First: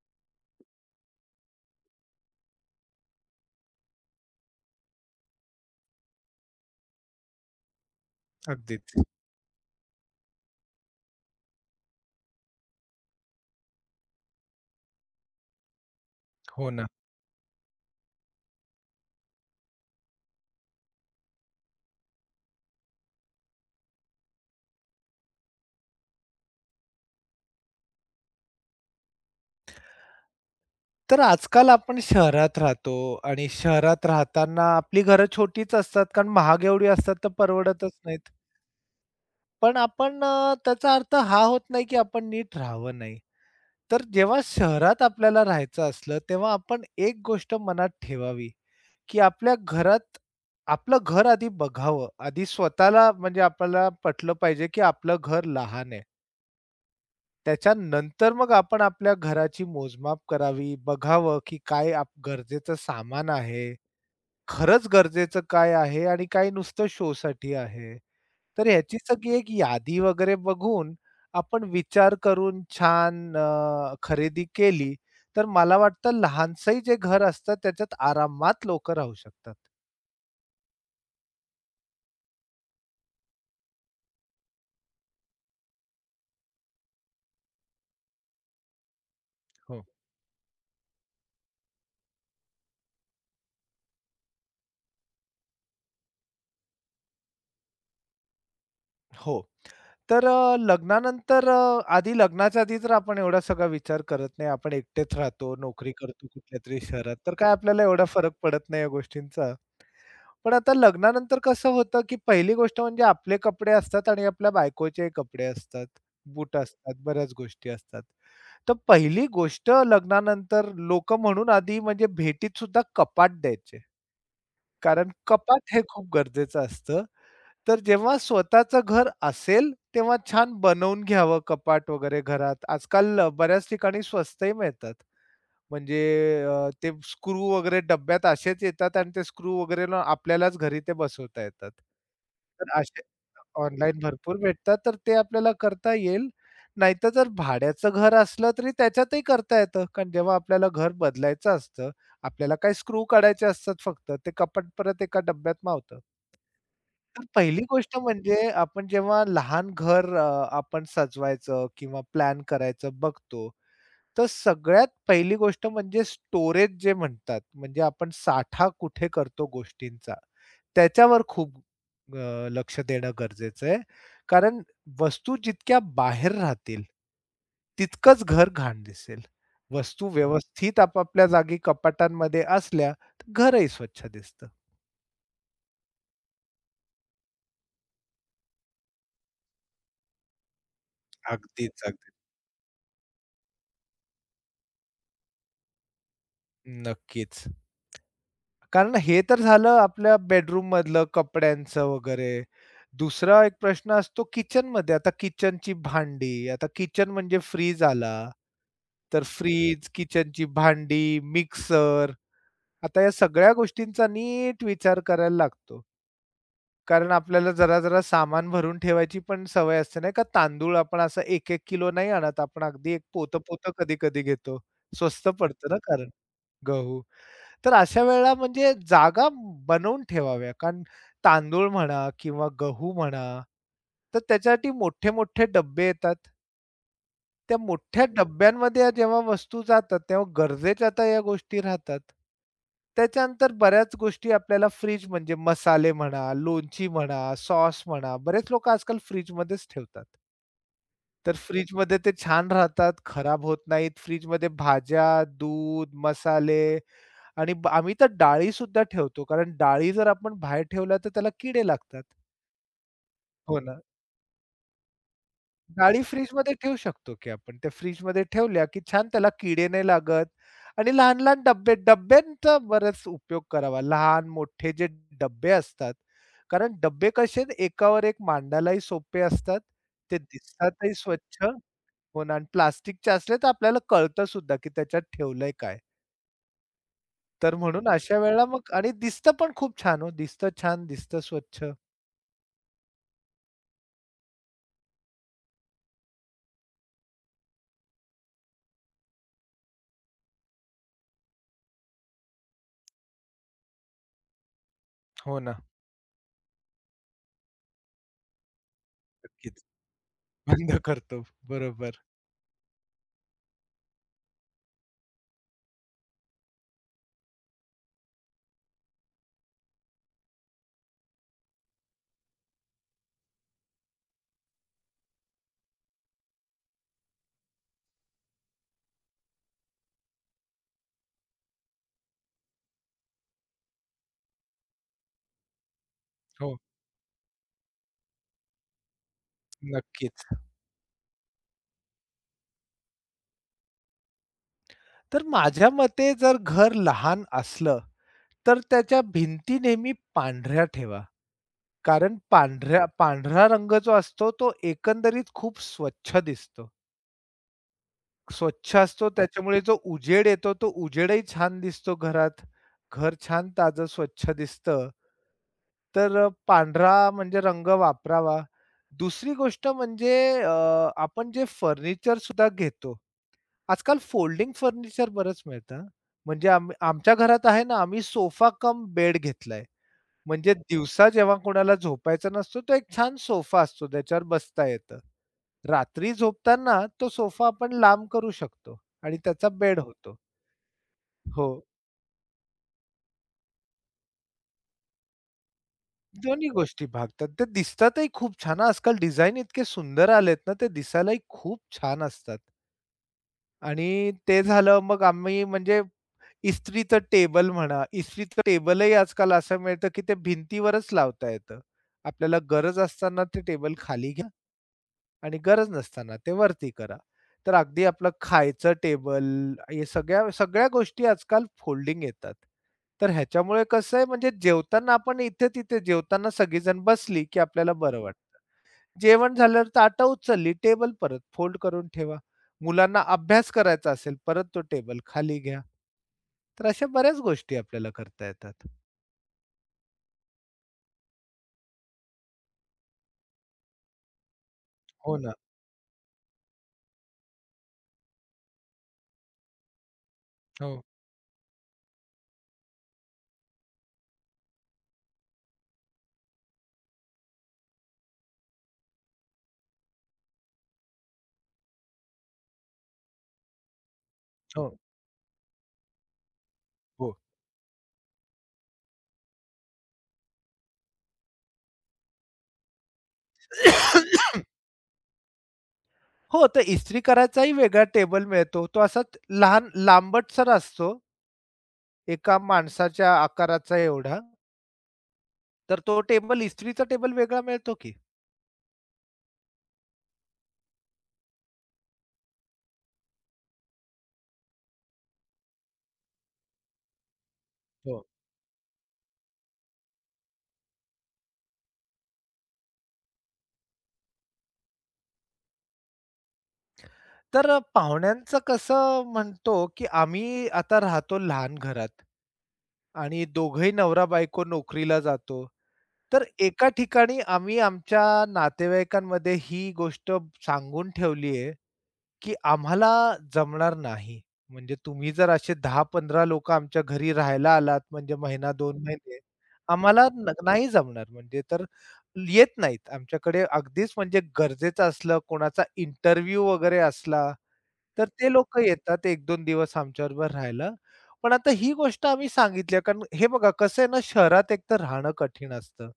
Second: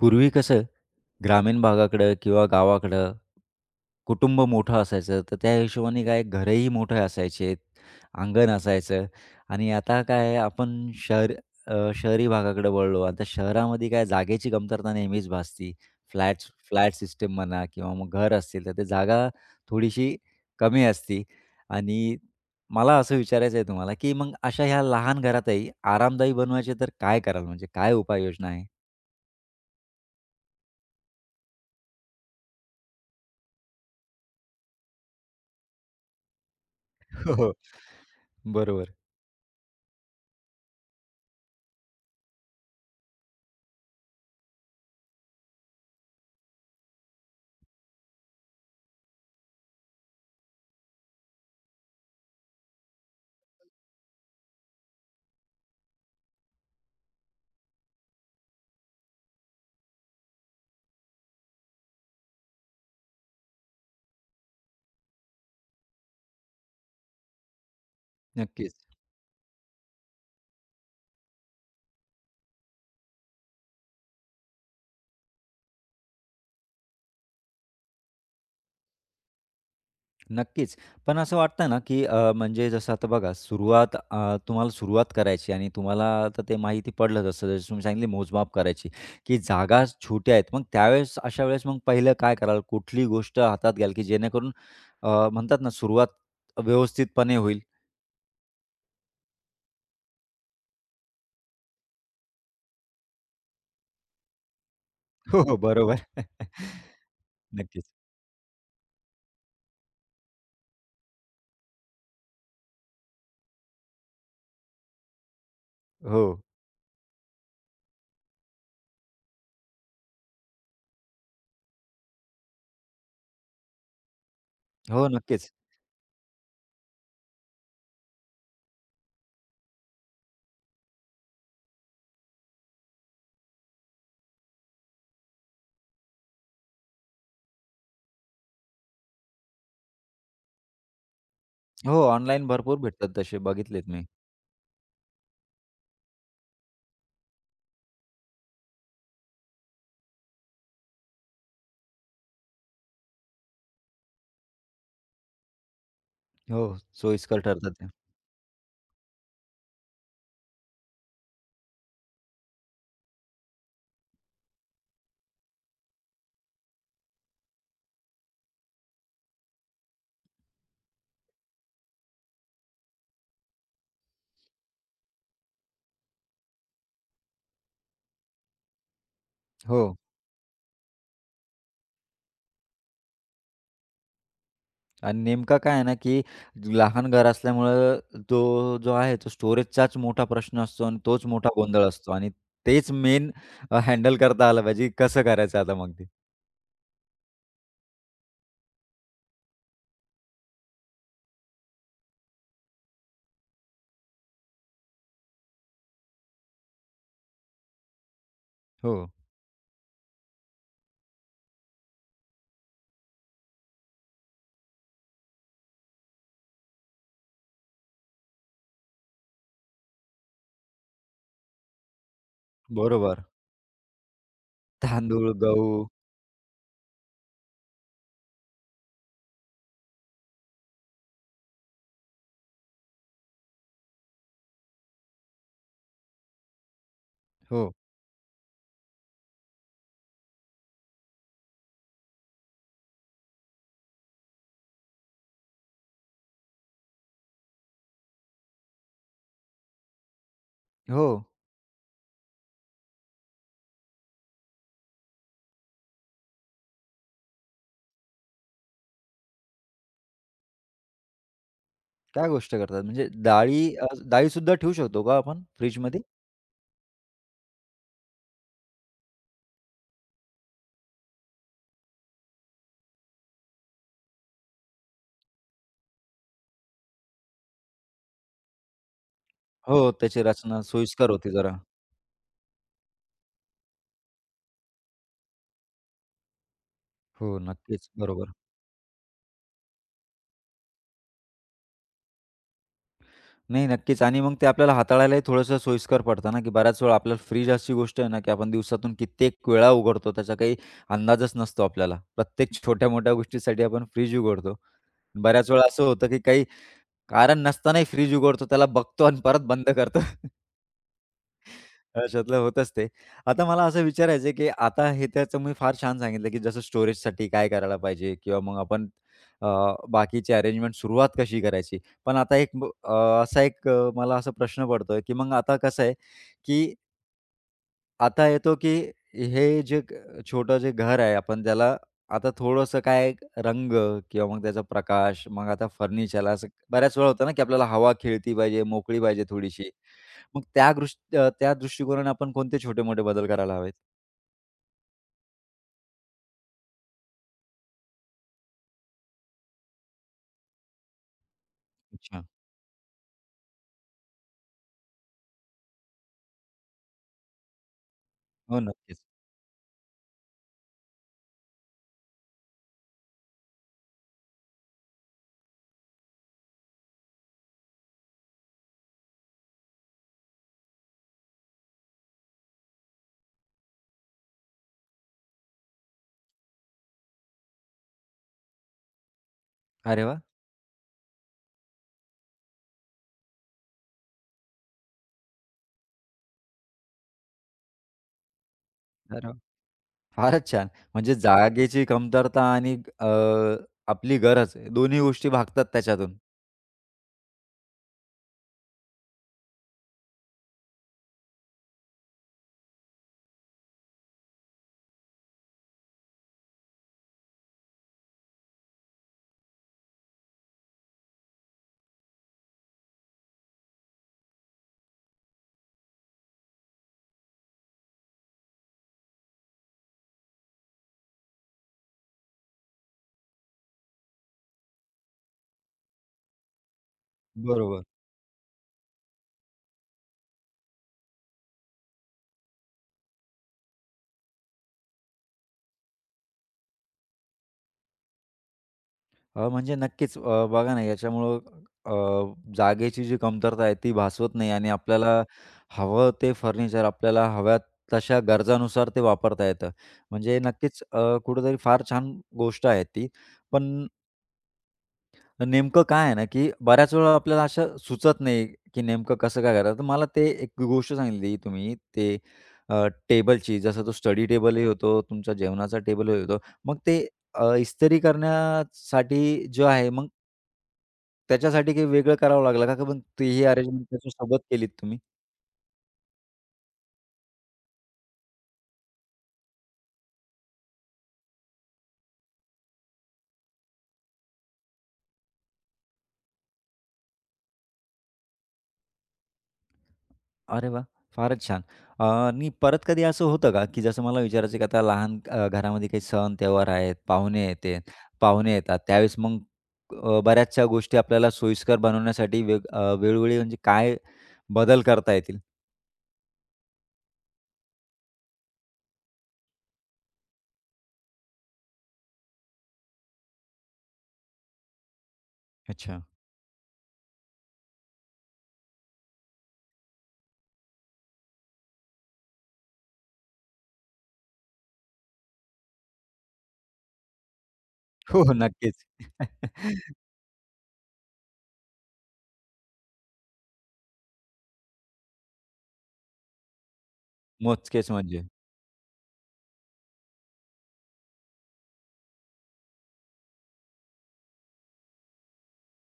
पूर्वी कसं ग्रामीण भागाकडं किंवा गावाकडं कुटुंब मोठं असायचं, तर त्या हिशोबाने काय घरही मोठे असायचे, अंगण अगदीच. असायचं. आणि आता काय आहे आपण शहर अ, शहरी भागाकडे वळलो. आता शहरामध्ये काय जागेची कमतरता नेहमीच भासती. फ्लॅट्स हो ना. फ्लॅट सिस्टम म्हणा किंवा मग घर असतील, तर ते जागा थोडीशी कमी असते. आणि मला असं विचारायचं आहे तुम्हाला, की मग अशा ह्या लहान घरातही आरामदायी बनवायचे तर काय कराल? म्हणजे काय उपाययोजना आहे? तर आजकाल आपण शहरात राहतो आणि शहरात राहताना आपली घरं छोटीच असतात कारण महाग एवढी असतात तर हो, परवडतच नाहीत. बरोबर. पण आपण त्याचा अर्थ हा होत नाही, की आपण नीट राहावं नाही. तर जेव्हा शहरात आपल्याला राहायचं असलं, तेव्हा आपण एक गोष्ट मनात ठेवावी, की आपल्या घरात आपलं घर आधी बघावं. आधी स्वतःला म्हणजे आपल्याला पटलं पाहिजे, की आपलं घर लहान आहे. त्याच्यानंतर मग आपण आपल्या घराची मोजमाप करावी, बघावं की काय आप गरजेचं सामान आहे, खरंच गरजेचं काय आहे आणि काय नुसतं शोसाठी आहे. तर नक्कीच, ह्याची सगळी एक यादी वगैरे बघून आपण विचार करून छान खरेदी केली, तर मला वाटतं लहानसंही जे घर असतं त्याच्यात आरामात लोकं राहू शकतात. नक्कीच. पण असं वाटतं ना, की म्हणजे जसं आता बघा तुम्हाला सुरुवात करायची आणि तुम्हाला आता ते माहिती पडलंच असतं. जसं तुम्ही सांगितले मोजमाप करायची, की हो. जागा छोट्या आहेत. मग अशा वेळेस मग पहिलं काय कराल? कुठली गोष्ट हातात घ्याल, की जेणेकरून म्हणतात ना सुरुवात व्यवस्थितपणे होईल? हो. तर लग्नानंतर आधी लग्नाच्या आधी तर आपण एवढा सगळा विचार करत नाही. आपण एकटेच हो, राहतो, हो. नोकरी बरोबर. करतो कुठल्यातरी शहरात, तर काय आपल्याला नक्कीच. एवढा फरक पडत नाही या गोष्टींचा. पण आता लग्नानंतर कसं होतं, की पहिली गोष्ट म्हणजे आपले कपडे असतात आणि आपल्या बायकोचे कपडे असतात, हो. बूट असतात, बऱ्याच गोष्टी असतात. तर पहिली गोष्ट लग्नानंतर लोकं म्हणून आधी म्हणजे भेटीत सुद्धा कपाट द्यायचे. हो, कारण नक्कीच. कपाट हे खूप गरजेचं असतं. तर जेव्हा स्वतःचं घर असेल, तेव्हा छान बनवून घ्यावं कपाट वगैरे घरात. आजकाल बऱ्याच ठिकाणी स्वस्तही मिळतात. म्हणजे ते स्क्रू वगैरे डब्यात असेच येतात आणि ते स्क्रू वगैरे ना आपल्यालाच घरी ते बसवता येतात. हो, ऑनलाईन तर भरपूर असे भेटतात तसे बघितलेत ऑनलाईन मी. भरपूर भेटतात, तर ते आपल्याला करता येईल. नाहीतर जर भाड्याचं घर असलं तरी त्याच्यातही करता येतं. कारण जेव्हा आपल्याला घर बदलायचं असतं, आपल्याला काही स्क्रू काढायचे असतात फक्त. ते कपाट परत एका डब्यात मावतं. हो, तर सोयीस्कर पहिली ठरतात ते. गोष्ट म्हणजे आपण जेव्हा लहान घर आपण सजवायचं किंवा प्लॅन करायचं बघतो, तर सगळ्यात पहिली गोष्ट म्हणजे स्टोरेज जे म्हणतात, म्हणजे आपण साठा कुठे करतो गोष्टींचा, त्याच्यावर खूप लक्ष देणं गरजेचं आहे. कारण वस्तू जितक्या बाहेर राहतील, तितकंच घर घाण दिसेल. हो. वस्तू व्यवस्थित आपापल्या जागी कपाटांमध्ये असल्या, तर घरही स्वच्छ दिसतं. आणि नेमकं काय आहे ना, की लहान घर असल्यामुळं तो जो आहे तो स्टोरेजचाच मोठा प्रश्न असतो आणि तोच मोठा अगदीच, गोंधळ अगदी. असतो आणि तेच मेन हँडल करता आलं पाहिजे, कसं करायचं आता मग ते. नक्कीच. कारण हे तर झालं आपल्या बेडरूममधलं कपड्यांचं वगैरे. दुसरा एक प्रश्न असतो किचनमध्ये. आता किचनची भांडी, आता किचन म्हणजे फ्रीज आला. हो, तर फ्रिज, किचनची भांडी, मिक्सर. आता या सगळ्या गोष्टींचा नीट विचार करायला लागतो. कारण आपल्याला जरा-जरा सामान भरून ठेवायची पण सवय असते नाही का. तांदूळ आपण असं 1-1 किलो नाही आणत. आपण अगदी एक बरोबर. पोतं-पोतं कधी-कधी घेतो. तांदूळ, स्वस्त गहू. पडतं ना कारण गहू. तर अशा वेळेला म्हणजे जागा बनवून ठेवाव्या. कारण तांदूळ म्हणा किंवा गहू म्हणा, तर त्याच्यासाठी मोठे-मोठे डब्बे येतात. त्या हो, मोठ्या डब्यांमध्ये या जेव्हा वस्तू जातात, तेव्हा गरजेच्या तर या गोष्टी राहतात. त्याच्यानंतर बऱ्याच गोष्टी आपल्याला फ्रिज म्हणजे मसाले म्हणा, लोणची म्हणा, सॉस म्हणा, बरेच लोकं आजकाल फ्रिजमध्येच ठेवतात. हो. तर फ्रिजमध्ये ते छान राहतात, खराब होत नाहीत. फ्रिजमध्ये भाज्या, दूध, मसाले आणि आम्ही तर डाळीसुद्धा ठेवतो. कारण डाळी जर आपण बाहेर ठेवल्या तर त्याला किडे लागतात. त्या गोष्ट करतात म्हणजे हो ना. डाळीसुद्धा ठेवू शकतो का आपण फ्रिजमध्ये? डाळी फ्रिजमध्ये ठेवू शकतो की आपण. त्या फ्रिजमध्ये ठेवल्या की छान त्याला किडे नाही लागत आणि लहान-लहान डब्बे डब्यांचा बराच उपयोग करावा. लहान-मोठे जे डब्बे असतात. कारण डब्बे कसे एकावर एक मांडायलाही सोपे असतात. हो, ते त्याची रचना दिसतातही सोयीस्कर होती स्वच्छ. जरा. हो ना आणि प्लास्टिकचे असले तर आपल्याला कळतं सुद्धा की त्याच्यात ठेवलंय काय? हो, तर म्हणून नक्कीच. अशा बरोबर. वेळेला मग आणि दिसतं पण खूप छान हो. दिसतं छान, दिसतं स्वच्छ. नाही, नक्कीच आणि मग ते आपल्याला हाताळायलाही थोडंसं सोयीस्कर पडतं ना, की बऱ्याच वेळा आपल्याला फ्रिज अशी गोष्ट आहे ना, की आपण दिवसातून कित्येक वेळा उघडतो. त्याचा काही अंदाजच नसतो आपल्याला. प्रत्येक छोट्या-मोठ्या गोष्टीसाठी आपण फ्रिज उघडतो. हो बऱ्याच ना. वेळा असं होतं, की काही कारण नसतानाही फ्रिज उघडतो, त्याला बघतो आणि परत नक्कीच. बंद करतो. बंद करतो. बरोबर. अशातलं होतंच ते. आता मला असं विचारायचं आहे, की आता हे तर तुम्ही फार छान सांगितलं, की जसं स्टोरेजसाठी काय करायला पाहिजे किंवा मग आपण अ, बाकीची अरेंजमेंट सुरुवात कशी करायची. पण आता असा एक मला असा प्रश्न पडतोय, की मग आता कसं आहे, की आता येतो, की हे जे छोटं जे घर आहे, आपण त्याला आता थोडंसं काय रंग किंवा मग त्याचा प्रकाश, मग आता फर्निचरला असं हो, बऱ्याच वेळा होतं ना, की आपल्याला हवा खेळती पाहिजे, मोकळी पाहिजे थोडीशी. नक्कीच. मग त्या दृष्टिकोनाने आपण कोणते छोटे-मोठे बदल करायला हवेत? तर माझ्या मते जर घर लहान असलं, तर त्याच्या भिंती नेहमी पांढऱ्या ठेवा. कारण अच्छा. पांढरा रंग जो असतो तो एकंदरीत खूप स्वच्छ दिसतो. हो, स्वच्छ नक्कीच. असतो त्याच्यामुळे जो उजेड येतो तो उजेडही छान दिसतो घरात. घर छान ताजं स्वच्छ दिसतं. तर पांढरा म्हणजे रंग वापरावा. दुसरी गोष्ट म्हणजे अ, आपण जे फर्निचर सुद्धा घेतो. आजकाल फोल्डिंग फर्निचर बरंच मिळतं हां. म्हणजे आमच्या घरात आहे ना, आम्ही सोफा कम बेड घेतलाय. अरे वाह! म्हणजे दिवसा जेव्हा कोणाला झोपायचा नसतो, तो एक छान सोफा असतो त्याच्यावर बसता येतं. रात्री झोपताना तो सोफा आपण लांब करू शकतो आणि अरे वाह! त्याचा बेड होतो. फारच छान. म्हणजे हो. जागेची कमतरता आणि आपली गरज दोन्ही गोष्टी भागतात त्याच्यातून. दोन्ही गोष्टी भागतात. ते दिसतातही खूप छान हां. आजकाल डिझाइन इतके सुंदर आलेत ना, ते दिसायलाही खूप छान असतात. आणि ते झालं मग आम्ही म्हणजे इस्त्रीचं टेबल म्हणा, इस्त्रीचं टेबलही आजकाल असं मिळतं, की ते भिंतीवरच लावता येतं. आपल्याला गरज असताना ते टेबल खाली आणि गरज नसताना ते वरती करा. तर अगदी आपलं खायचं टेबल हे सगळ्या सगळ्या गोष्टी आजकाल फोल्डिंग येतात. तर ह्याच्यामुळे कसं आहे म्हणजे जेवताना आपण इथे-तिथे जेवताना सगळीजण बसली, की आपल्याला बरोबर. बरं हं. वाटतं. जेवण झाल्यावर ताटं उचलली, टेबल परत फोल्ड करून ठेवा. मुलांना अभ्यास करायचा असेल, परत तो टेबल खाली घ्या. तर अशा बऱ्याच गोष्टी आपल्याला करता येतात. म्हणजे नक्कीच बघा ना याच्यामुळं अ, जागेची जी कमतरता आहे ती भासवत नाही आणि हो आपल्याला ना. हवं ते फर्निचर आपल्याला हव्या तशा गरजानुसार ते वापरता येतं. म्हणजे हो, नक्कीच कुठेतरी फार छान गोष्ट आहे ती. पण नेमकं काय आहे ना, की बऱ्याच वेळा आपल्याला असं सुचत नाही, की नेमकं कसं काय करायचं. तर मला ते एक गोष्ट सांगितली तुम्ही ते टेबलची जसं तो स्टडी हो, टेबलही होतो, तुमचा जेवणाचा टेबलही होतो. मग ते हो. इस्त्री करण्यासाठी जो आहे मग त्याच्यासाठी काही वेगळं करावं लागलं का? का पण तेही अरेंजमेंट त्याच्यासोबत केलीत तुम्ही? हो, तर इस्त्री करायचाही वेगळा टेबल मिळतो. तो असाच लहान लांबटसर असतो, एका माणसाच्या आकाराचा एवढा. तर तो टेबल इस्त्रीचा टेबल वेगळा मिळतो की. अरे वाह! फारच छान. आणि परत कधी असं होतं का, की जसं मला विचारायचं आहे, की आता लहान घरामध्ये काही सण त्योहार आहेत, हो. पाहुणे येतात. त्यावेळेस मग बऱ्याचशा गोष्टी आपल्याला सोयीस्कर बनवण्यासाठी वेळोवेळी म्हणजे काय बदल करता येतील? तर पाहुण्यांचं कसं म्हणतो, की आम्ही आता राहतो लहान घरात आणि दोघंही नवरा-बायको नोकरीला जातो. अच्छा. तर एका ठिकाणी आम्ही आमच्या नातेवाईकांमध्ये ही गोष्ट सांगून ठेवली की आम्हाला जमणार नाही. म्हणजे तुम्ही जर असे 10-15 लोकं आमच्या घरी राहायला आलात म्हणजे हो, महिना, 2 नक्कीच. महिने, आम्हाला नाही जमणार म्हणजे तर येत नाहीत. आमच्याकडे अगदीच म्हणजे गरजेचं असलं, कोणाचा इंटरव्ह्यू वगैरे असला, मोजकेच तर म्हणजे. ते लोकं येतात 1-2 दिवस आमच्याबरोबर राहायला. पण आता ही गोष्ट आम्ही सांगितली आहे, कारण हे बघा कसं आहे ना, शहरात एकतर राहणं कठीण असतं.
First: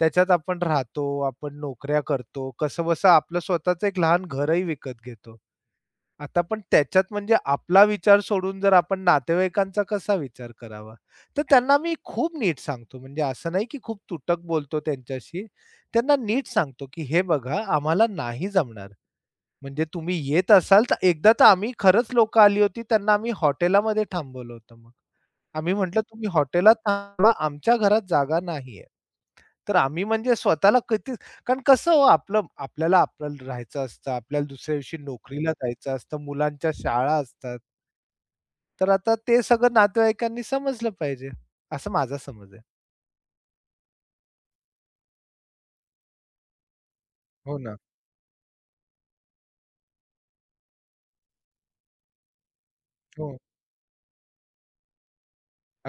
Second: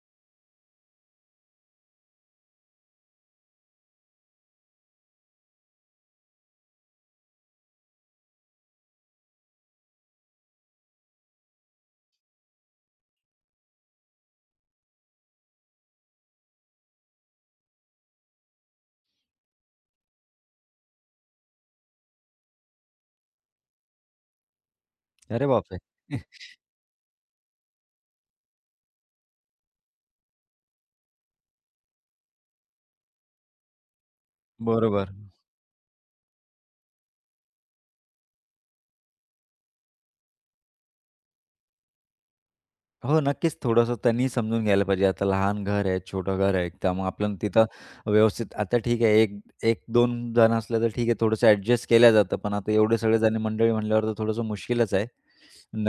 त्याच्यात आपण राहतो, आपण नोकऱ्या करतो, कसंबसं आपलं स्वतःचं एक लहान घरही विकत घेतो. आता पण त्याच्यात म्हणजे आपला विचार सोडून जर आपण नातेवाईकांचा कसा विचार करावा? तर त्यांना मी खूप नीट सांगतो. म्हणजे असं नाही की खूप तुटक बोलतो त्यांच्याशी. त्यांना नीट सांगतो की "हे बघा आम्हाला नाही जमणार. म्हणजे तुम्ही येत असाल तर" एकदा तर आम्ही खरंच लोकं आली होती त्यांना आम्ही हॉटेलामध्ये थांबवलं होतं मग. अरे आम्ही बापरे! म्हटलं "तुम्ही हॉटेलात थांबा, आमच्या घरात जागा नाहीये." तर आम्ही म्हणजे स्वतःला कधीच कारण कसं हो आपलं आपल्याला आपल्याला राहायचं असतं, आपल्याला दुसऱ्या दिवशी बरोबर. नोकरीला जायचं असतं, मुलांच्या शाळा असतात. तर आता ते सगळं नातेवाईकांनी समजलं पाहिजे, असं माझा समज आहे. हो, नक्कीच थोडंसं त्यांनी समजून घ्यायला पाहिजे. आता लहान घर आहे, छोटं घर आहे. त्यामुळे आपण हो तिथं ना. व्यवस्थित आता ठीक आहे, एक 1-2 जण असलं तर ठीक आहे, थोडंसं ॲडजस्ट केल्या जातं. पण आता एवढे सगळे हो. जण मंडळी म्हणल्यावर तर थोडंसं मुश्किलच आहे.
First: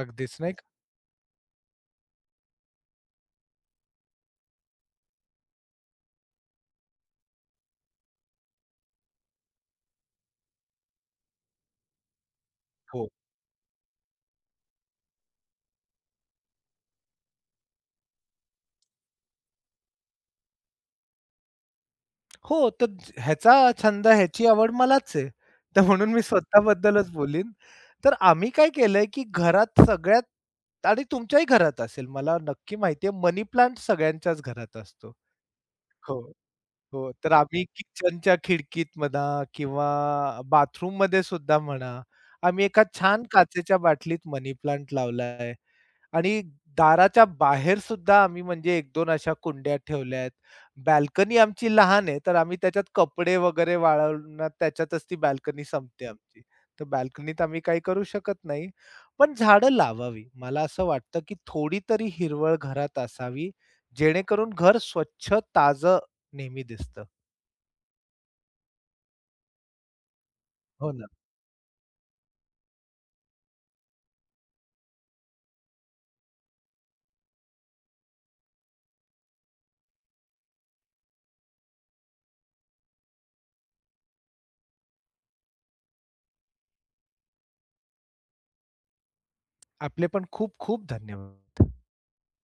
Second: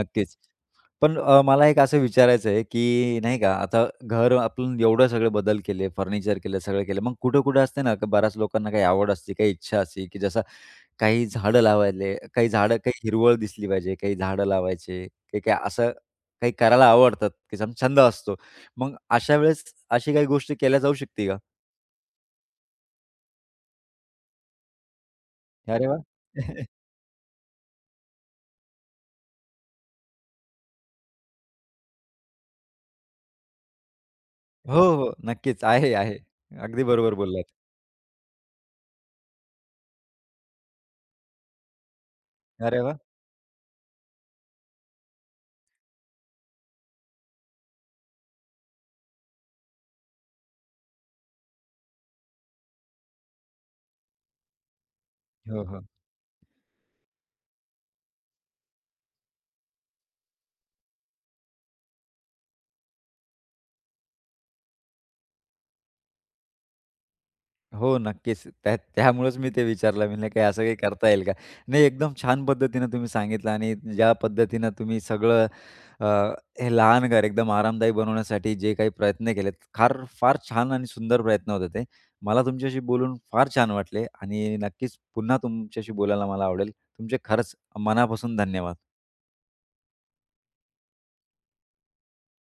नक्कीच. अगदीच नाही का? पण मला एक असं विचारायचं आहे, की नाही का आता घर आपण एवढं सगळे बदल केले, फर्निचर केलं, सगळं केलं. मग कुठं-कुठं असते ना, की बऱ्याच लोकांना काही आवड असते, काही इच्छा असते, की जसं काही झाडं लावायले, काही हो. हिरवळ दिसली पाहिजे, काही झाडं लावायचे, काही काही असं काही करायला आवडतात, की छंद असतो. मग अशा वेळेस अशी काही गोष्ट केल्या जाऊ शकते का? हो, तर ह्याचा छंद, ह्याची आवड मलाच आहे. तर अरे वाह! म्हणून मी स्वतःबद्दलच बोलीन. तर आम्ही काय केलंय, की घरात सगळ्यात आणि तुमच्याही घरात असेल, मला नक्की माहिती आहे मनी प्लांट सगळ्यांच्याच घरात हो, असतो. हो. नक्कीच. आहे, आहे. हो. अगदी हो, बरोबर तर बोललात. आम्ही किचनच्या खिडकीत म्हणा किंवा बाथरूममध्ये सुद्धा म्हणा, आम्ही अरे एका वाह! छान काचेच्या बाटलीत मनी प्लांट लावलाय आणि दाराच्या बाहेर सुद्धा आम्ही म्हणजे एक 2 अशा कुंड्या ठेवल्या आहेत. बाल्कनी आमची लहान आहे, तर आम्ही त्याच्यात कपडे वगैरे वाळवून त्याच्यातच ती हो, बाल्कनी हो. संपते आमची. तर बाल्कनीत आम्ही काही करू शकत नाही. पण झाडं लावावी. मला असं वाटतं, की थोडी तरी हिरवळ घरात असावी, जेणेकरून घर स्वच्छ, ताजं नेहमी दिसतं. हो, नक्कीच. त्या त्यामुळेच मी ते विचारलं. मी म्हणलं, "काही असं काही हो ना. करता येईल का?" नाही, एकदम छान पद्धतीनं तुम्ही सांगितलं आणि ज्या पद्धतीनं तुम्ही सगळं अ, हे लहान घर एकदम आरामदायी बनवण्यासाठी जे काही प्रयत्न केलेत, फार फार छान आणि सुंदर प्रयत्न होते ते. मला तुमच्याशी बोलून फार छान वाटले आणि नक्कीच पुन्हा तुमच्याशी बोलायला मला आवडेल. तुमचे खरंच मनापासून धन्यवाद. आपले पण खूप खूप धन्यवाद.